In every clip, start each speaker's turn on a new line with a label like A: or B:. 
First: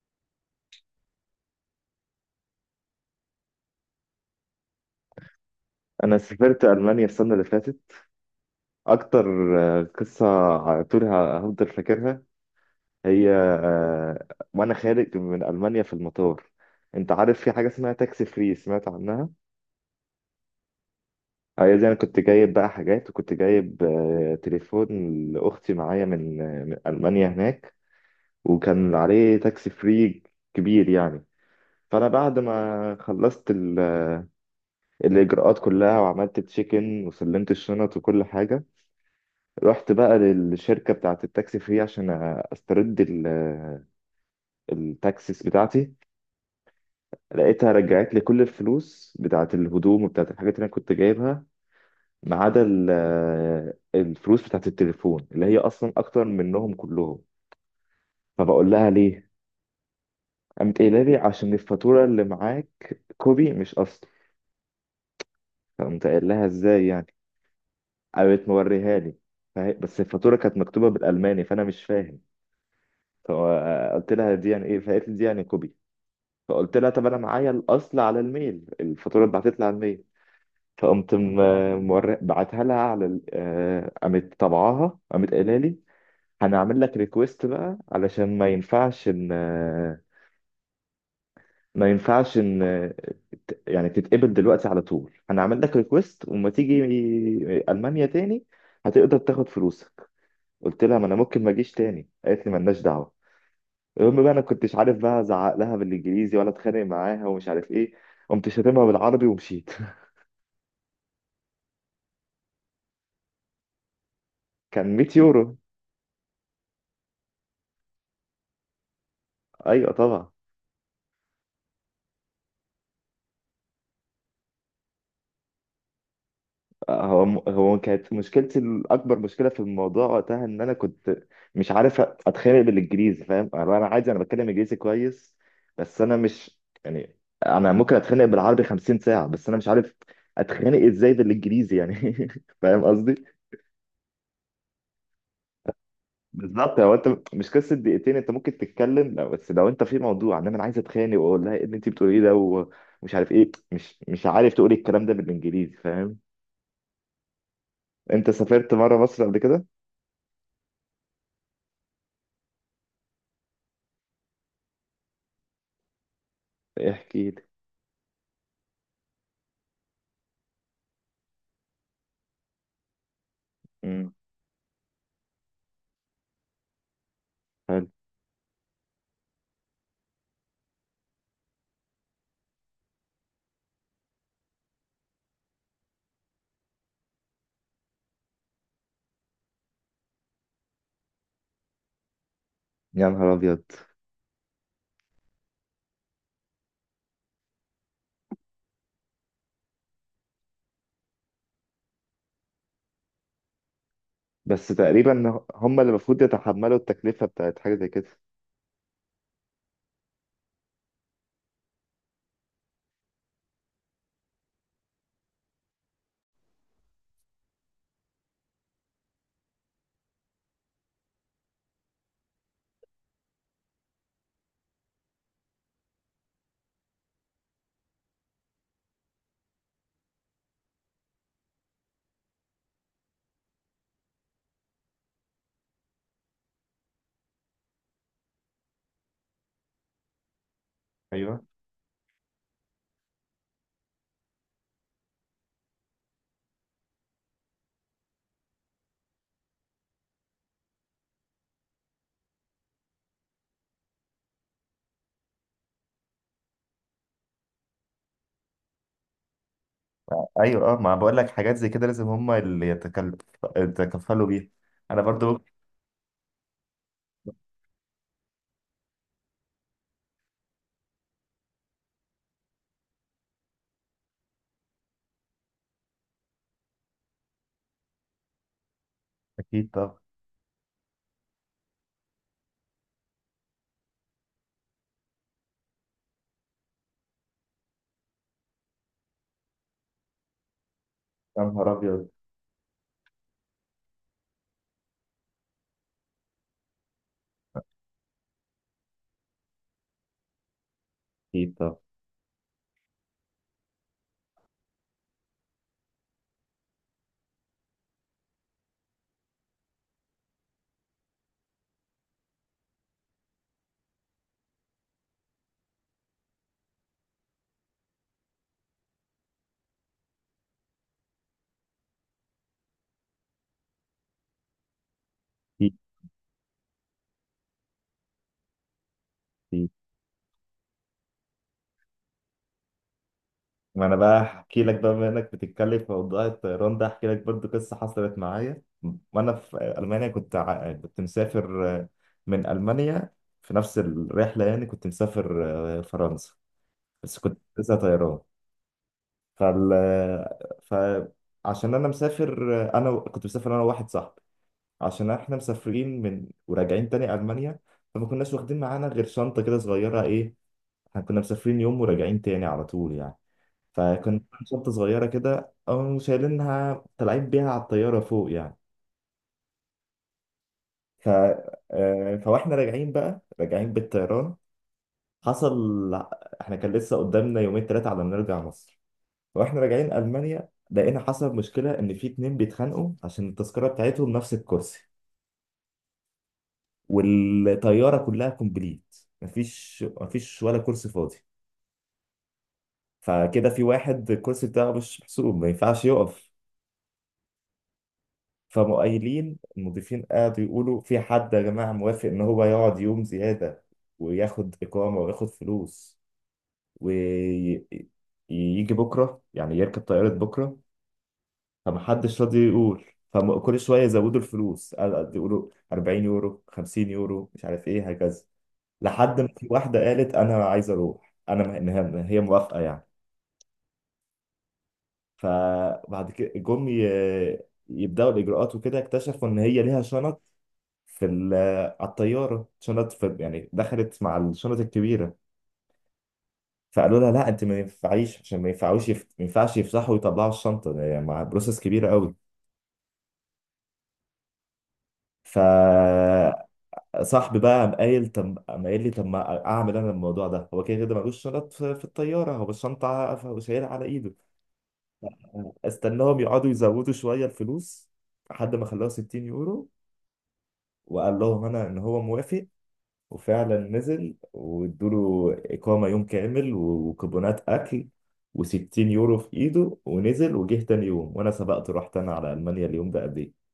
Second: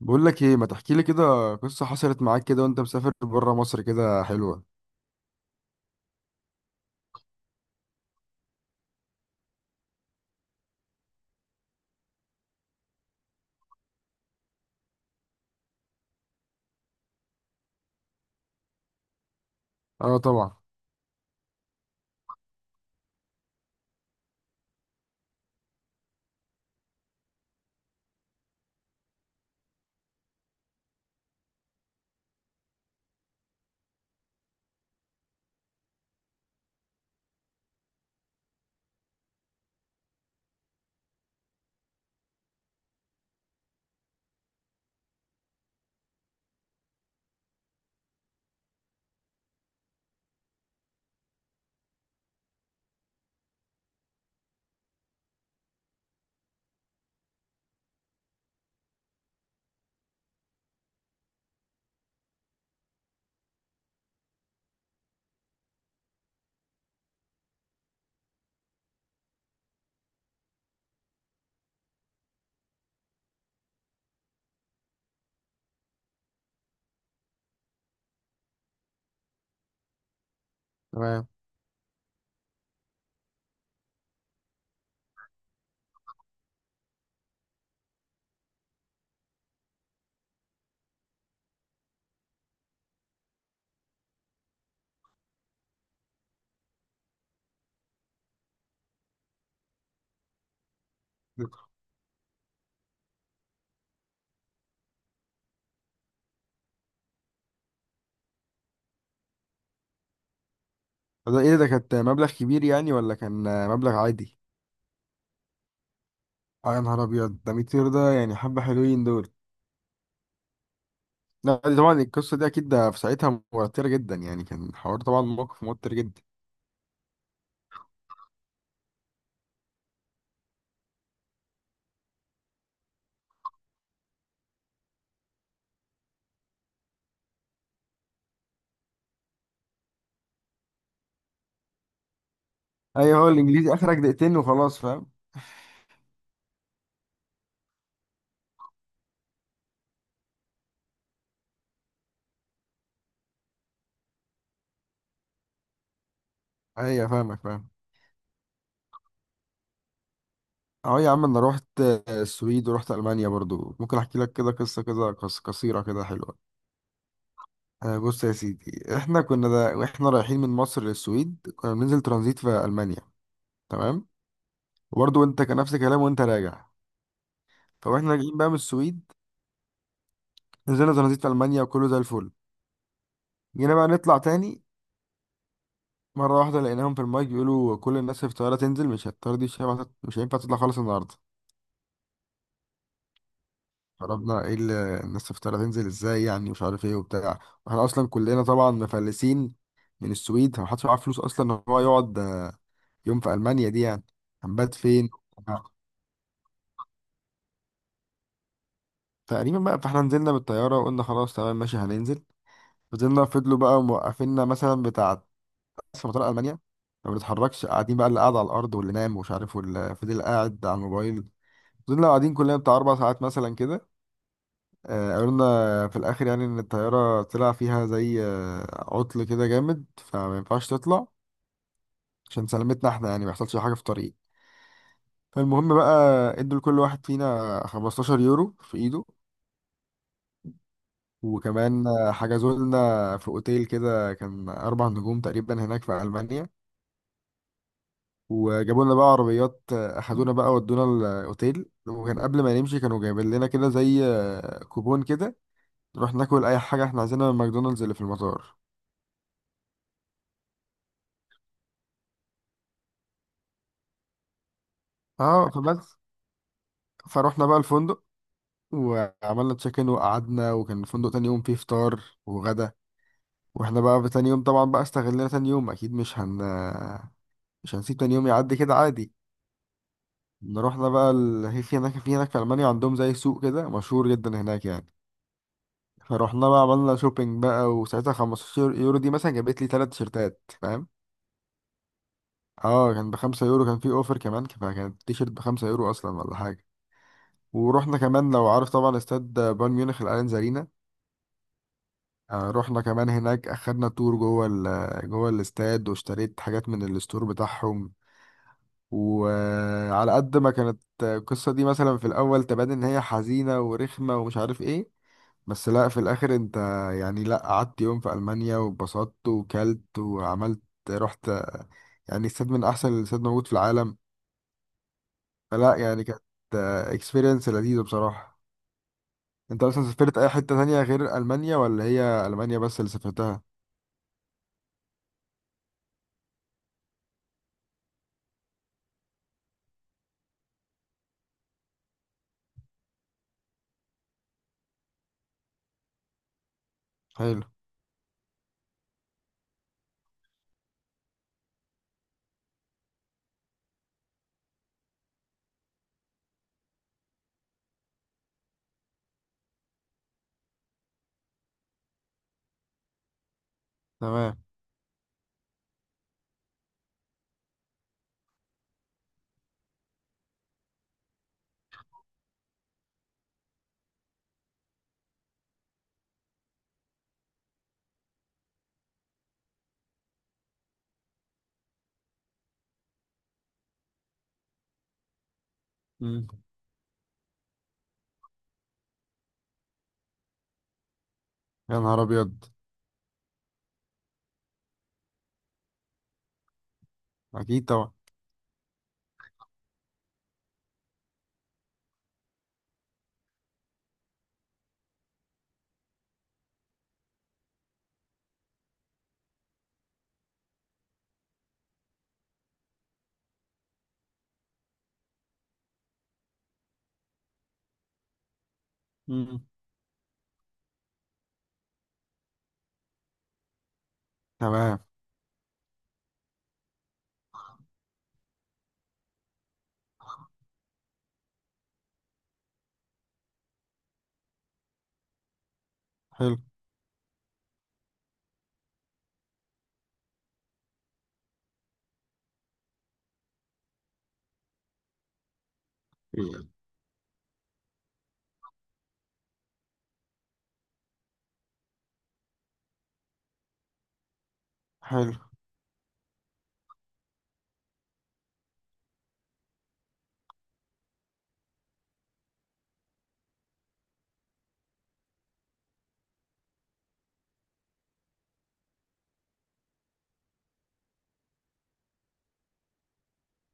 A: بقول لك ايه، ما تحكي لي كده قصة حصلت معاك كده وانت مسافر بره مصر، كده حلوة.
B: انا سافرت المانيا السنه اللي فاتت اكتر. قصه على طول، هفضل فاكرها. هي، وانا خارج من المانيا في المطار، انت عارف في حاجه اسمها تاكسي فري؟ سمعت عنها.
A: اه طبعا.
B: هي دي، انا كنت جايب بقى حاجات، وكنت جايب تليفون لاختي معايا من من المانيا هناك، وكان عليه تاكسي فري كبير يعني. فانا بعد ما خلصت الاجراءات كلها، وعملت تشيك ان، وسلمت الشنط وكل حاجه، رحت بقى للشركة بتاعة التاكسي فري عشان استرد التاكسيس بتاعتي. لقيتها رجعت لي كل الفلوس بتاعة الهدوم وبتاعة الحاجات اللي انا كنت جايبها، ما عدا الفلوس بتاعة التليفون اللي هي اصلا اكتر منهم كلهم. فبقول لها ليه، قامت قايله لي عشان الفاتورة اللي معاك كوبي مش اصل. فقمت قايل لها ازاي يعني؟ قامت موريها لي، بس الفاتورة كانت مكتوبة بالألماني، فأنا مش فاهم. فقلت لها دي يعني إيه؟ فقالت لي دي يعني كوبي. فقلت لها طب انا معايا الاصل على الميل، الفاتوره اتبعتت لي على الميل. فقمت
A: تمام.
B: بعتها لها على قامت طبعاها، قامت قايله لي هنعمل لك ريكويست بقى، علشان ما ينفعش ان، ما ينفعش ان آه، يعني تتقبل دلوقتي على طول. هنعمل لك ريكويست، وما تيجي المانيا تاني هتقدر تاخد فلوسك. قلت لها ما انا ممكن ما اجيش تاني، قالت لي مالناش دعوه. المهم بقى انا كنتش عارف بقى ازعق لها بالانجليزي ولا اتخانق معاها ومش عارف ايه، قمت شاتمها بالعربي ومشيت.
A: ده ايه ده؟ كانت مبلغ كبير يعني، ولا كان مبلغ عادي؟
B: كان 100 يورو.
A: اه يا نهار ابيض، ده 200، ده يعني حبه حلوين دول.
B: ايوه طبعا.
A: لا، دي طبعا القصة دي اكيد ده في ساعتها موترة جدا يعني، كان حوار، طبعا موقف موتر جدا.
B: هو، هو كانت مشكلتي الاكبر، مشكله في الموضوع وقتها، ان انا كنت مش عارف اتخانق بالانجليزي، فاهم؟ أنا عادي، انا بتكلم انجليزي كويس، بس انا مش يعني، انا ممكن اتخانق بالعربي 50 ساعه، بس انا مش عارف اتخانق ازاي بالانجليزي يعني. فاهم
A: ايوه،
B: قصدي؟
A: هو الانجليزي اخرك دقيقتين وخلاص، فاهم.
B: بالظبط. هو انت مش قصه دقيقتين، انت ممكن تتكلم لو، بس لو انت في موضوع ان انا عايز اتخانق واقول لها ايه اللي انت بتقوليه ده، ومش عارف ايه، مش عارف تقولي الكلام ده بالانجليزي، فاهم؟
A: ايوه فاهمك، فاهم.
B: انت سافرت مره مصر قبل كده؟
A: اه يا عم، انا رحت السويد ورحت المانيا برضو، ممكن احكي لك كده قصة كده قصيرة كده حلوة.
B: احكي لي.
A: بص يا سيدي، احنا كنا دا واحنا رايحين من مصر للسويد كنا بننزل ترانزيت في المانيا. تمام.
B: امم.
A: وبرضه انت كان نفس الكلام وانت راجع.
B: حلو.
A: فاحنا راجعين بقى من السويد، نزلنا ترانزيت في المانيا وكله زي الفل. جينا بقى نطلع تاني، مره واحده لقيناهم في المايك بيقولوا كل الناس في الطياره تنزل، مش هتطير، دي مش هينفع مش هينفع تطلع خالص النهارده.
B: يا نهار ابيض.
A: فربنا ايه اللي الناس في الطياره تنزل ازاي يعني، مش عارف ايه وبتاع. واحنا اصلا كلنا طبعا مفلسين، من السويد محدش معاه فلوس اصلا ان هو يقعد يوم في المانيا دي يعني.
B: بس
A: هنبات فين؟
B: تقريبا هم اللي المفروض يتحملوا التكلفه بتاعت حاجه زي كده.
A: تقريبا بقى، فاحنا نزلنا بالطيارة وقلنا خلاص تمام ماشي هننزل. فضلوا بقى موقفيننا، مثلا بتاع في مطار ألمانيا، ما بنتحركش، قاعدين بقى، اللي قاعد على الأرض واللي نام ومش عارف، واللي فضل قاعد على الموبايل. فضلنا قاعدين كلنا بتاع 4 ساعات مثلا كده. قلنا في الآخر يعني إن الطيارة طلع فيها زي عطل كده جامد، فما ينفعش تطلع عشان سلامتنا احنا يعني، ما يحصلش حاجة في الطريق. فالمهم بقى، ادوا لكل واحد فينا 15 يورو في ايده.
B: ايوه.
A: وكمان حجزوا لنا في اوتيل كده، كان اربع نجوم تقريبا هناك في المانيا. وجابوا لنا بقى عربيات، اخدونا بقى ودونا الاوتيل. وكان قبل ما نمشي كانوا جايبين لنا كده زي كوبون كده، نروح ناكل اي حاجه احنا عايزينها من ماكدونالدز اللي في المطار.
B: ايوه، اه، ما بقول لك حاجات زي كده لازم هم اللي يتكفلوا بيها. انا برضو.
A: اه فبس، فروحنا بقى الفندق وعملنا تشيك ان وقعدنا، وكان الفندق تاني يوم فيه فطار وغدا. واحنا بقى في تاني يوم طبعا بقى استغلنا تاني يوم، اكيد مش هنسيب تاني يوم يعدي كده عادي.
B: اكيد طبعا.
A: رحنا بقى هي في هناك في ألمانيا عندهم زي سوق كده مشهور جدا هناك يعني. فروحنا بقى عملنا شوبينج بقى، وساعتها 15 يورو دي مثلا جابت لي تلات تيشيرتات، فاهم.
B: يا نهار ابيض.
A: اه كان ب5 يورو، كان في اوفر كمان، فكانت التيشيرت ب5 يورو اصلا ولا حاجة. ورحنا كمان، لو عارف طبعا استاد بايرن ميونخ الاليانز ارينا.
B: اكيد طبعا.
A: رحنا كمان هناك، اخدنا تور جوه جوه الاستاد، واشتريت حاجات من الستور بتاعهم. وعلى قد ما كانت القصة دي مثلا في الأول تبان إن هي حزينة ورخمة ومش عارف إيه، بس لا، في الاخر انت يعني، لا قعدت يوم في المانيا واتبسطت وكلت وعملت، رحت يعني استاد من احسن الاستاد موجود في العالم. فلا يعني كانت اكسبيرينس لذيذه بصراحه. انت
B: اكيد.
A: اصلا سافرت اي حته تانية غير المانيا، ولا هي المانيا بس اللي سافرتها؟
B: ما انا بقى احكي لك بقى، بما انك بتتكلم في موضوع الطيران ده، احكي لك برضو قصه حصلت معايا وانا في المانيا. كنت مسافر من المانيا، في نفس الرحله، يعني كنت مسافر فرنسا، بس كنت
A: حلو.
B: لسه طيران. فال فعشان انا مسافر، كنت مسافر انا وواحد صاحبي، عشان احنا مسافرين من، وراجعين تاني المانيا، فما كناش واخدين معانا غير شنطه كده صغيره ايه. احنا كنا مسافرين يوم وراجعين تاني على طول يعني، فكنت
A: تمام.
B: عامل شنطة صغيرة كده، أو شايلينها طالعين بيها على الطيارة فوق يعني. ف... آه، فواحنا راجعين بقى، راجعين بالطيران، حصل احنا كان لسه قدامنا يومين ثلاثة على ما نرجع مصر، واحنا راجعين ألمانيا لقينا حصل مشكلة، إن في اتنين بيتخانقوا عشان التذكرة بتاعتهم نفس الكرسي،
A: مم.
B: والطيارة كلها كومبليت، مفيش ولا كرسي فاضي.
A: يا نهار ابيض.
B: فكده في واحد الكرسي بتاعه مش محسوب، ما ينفعش يقف.
A: اكيد طبعا.
B: فمؤيلين المضيفين قعدوا يقولوا في حد يا جماعة موافق إن هو يقعد يوم زيادة، وياخد إقامة، وياخد فلوس، ويجي بكرة يعني يركب طيارة بكرة. فمحدش راضي يقول. فكل شوية يزودوا الفلوس، يقولوا 40 يورو، 50 يورو، مش عارف إيه هكذا، لحد ما
A: مم.
B: في واحدة قالت أنا عايزة أروح. إن هي موافقة يعني.
A: تمام.
B: فبعد كده يبدأوا الإجراءات، وكده اكتشفوا إن هي ليها شنط في ال- على الطياره، شنط في يعني دخلت مع الشنط الكبيره.
A: حلو.
B: فقالوا لها لا انت ما ينفعيش، عشان ما ينفعش يفتحوا ويطلعوا الشنطه ده، يعني مع بروسس كبيره قوي. فصاحبي
A: إيه.
B: بقى قام قايل لي طب ما اعمل انا الموضوع ده، هو كده كده ملوش شنط في الطياره، هو الشنطه هو شايلها على ايده.
A: حلو.
B: استناهم يقعدوا يزودوا شويه الفلوس، لحد ما خلاها 60 يورو، وقال لهم انا ان هو موافق. وفعلا نزل وادوله إقامة يوم كامل، و- وكوبونات أكل، و60 يورو في إيده. ونزل وجه تاني يوم، وأنا سبقته رحت أنا على ألمانيا اليوم ده قبليه.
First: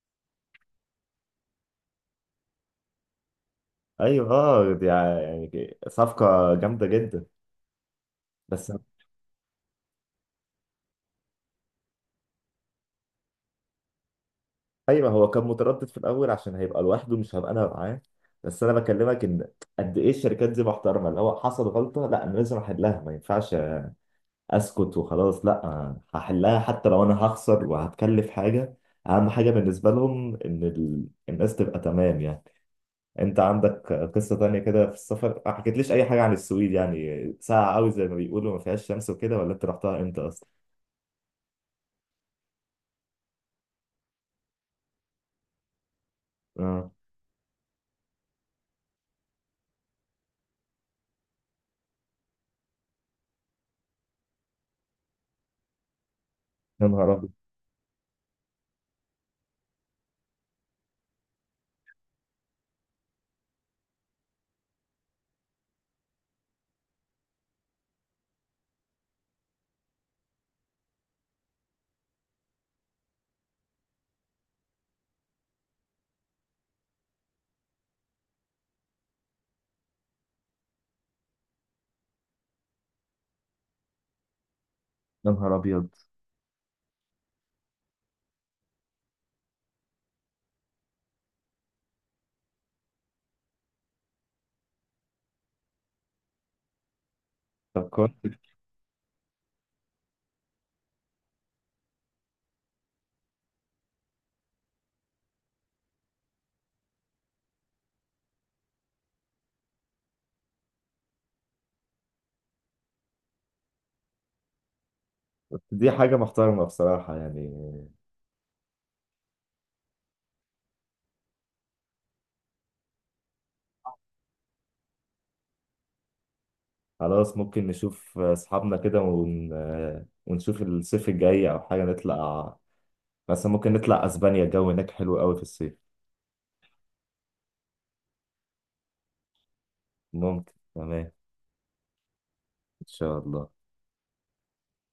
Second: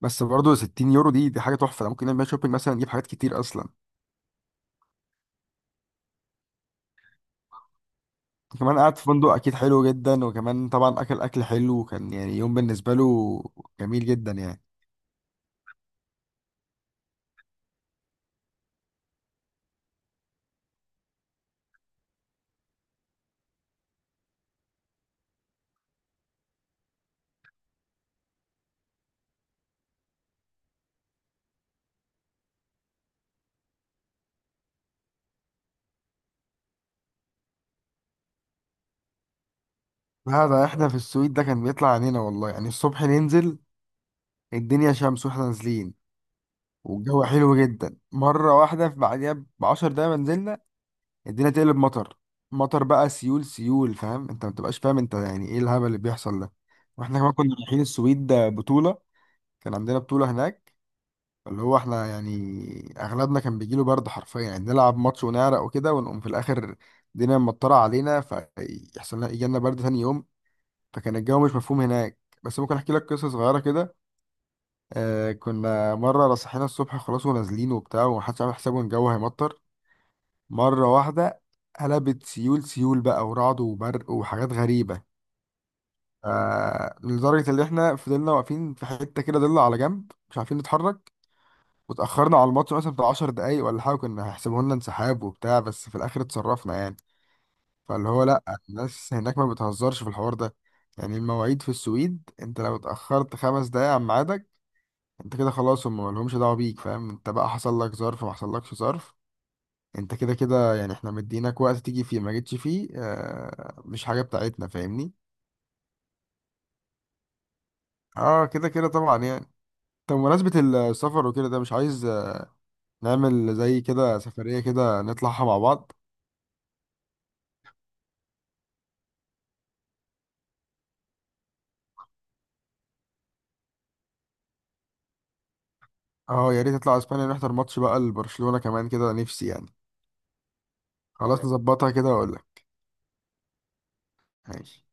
A: بس برضه 60 يورو دي حاجه تحفه، أنا ممكن نعمل شوبينج مثلا نجيب حاجات كتير اصلا.
B: أيوه، آه، يعني صفقة جامدة جدا. بس
A: كمان قعد في فندق اكيد حلو جدا، وكمان طبعا اكل اكل حلو، وكان يعني يوم بالنسبه له جميل جدا يعني.
B: أيوه، هو كان متردد في الأول عشان هيبقى لوحده، مش هبقى أنا معاه. بس أنا بكلمك إن قد إيه الشركات دي محترمة، اللي هو حصل غلطة لا أنا لازم أحلها، ما ينفعش اسكت وخلاص، لا هحلها حتى لو انا هخسر وهتكلف حاجه. اهم حاجه بالنسبه لهم ان الناس تبقى تمام يعني. انت عندك قصه تانية كده في السفر؟ ما حكيتليش اي حاجه عن السويد، يعني ساقعه قوي زي ما بيقولوا، ما فيهاش شمس وكده، ولا انت رحتها امتى
A: لا،
B: اصلا؟
A: ده احنا في السويد ده كان بيطلع علينا والله، يعني الصبح ننزل الدنيا شمس واحنا نازلين،
B: اه،
A: والجو حلو جدا، مره واحده في بعديها ب10 دقايق ما نزلنا الدنيا تقلب مطر. مطر بقى، سيول سيول، فاهم انت؟ ما بتبقاش فاهم انت يعني ايه الهبل اللي بيحصل ده.
B: يا نهار
A: واحنا
B: ابيض،
A: كمان كنا رايحين السويد بطوله، كان عندنا بطوله هناك، اللي هو احنا يعني اغلبنا كان بيجيله برد حرفيا يعني، نلعب ماتش ونعرق وكده، ونقوم في الاخر الدنيا مطرة علينا، فيحصل لنا يجي لنا برد تاني يوم. فكان الجو مش مفهوم هناك، بس ممكن احكي لك قصة صغيرة كده. كنا مرة صحينا الصبح خلاص ونازلين وبتاع، ومحدش عامل حسابه ان الجو هيمطر، مرة واحدة قلبت سيول سيول بقى، ورعد وبرق وحاجات غريبة.
B: يا نهار ابيض.
A: لدرجة اللي احنا فضلنا واقفين في حتة كده ضلة على جنب، مش عارفين نتحرك، واتأخرنا على الماتش مثلا بتاع 10 دقايق ولا حاجة، كنا هيحسبوا لنا انسحاب وبتاع، بس في الآخر اتصرفنا يعني.
B: طب
A: فاللي هو
B: كويس.
A: لأ، الناس هناك ما بتهزرش في الحوار ده، يعني المواعيد في السويد انت لو اتأخرت 5 دقايق عن ميعادك انت كده خلاص، هم مالهمش دعوة بيك، فاهم انت؟ بقى حصل لك ظرف ما حصلكش ظرف، انت كده كده يعني، احنا مديناك وقت تيجي فيه ما جيتش فيه، اه مش حاجة بتاعتنا، فاهمني.
B: دي حاجه محترمه بصراحه يعني.
A: اه كده كده طبعا يعني. طب بمناسبة السفر وكده، ده مش عايز نعمل زي كده سفرية كده نطلعها مع بعض؟
B: خلاص، ممكن نشوف اصحابنا كده، ونشوف الصيف الجاي او حاجه نطلع، مثلا ممكن نطلع اسبانيا، الجو هناك حلو قوي في الصيف.
A: اه يا ريت اطلع اسبانيا نحضر ماتش بقى لبرشلونة كمان كده، نفسي يعني.
B: ممكن، تمام.
A: خلاص، نظبطها كده واقول لك.
B: إن شاء الله.
A: ماشي.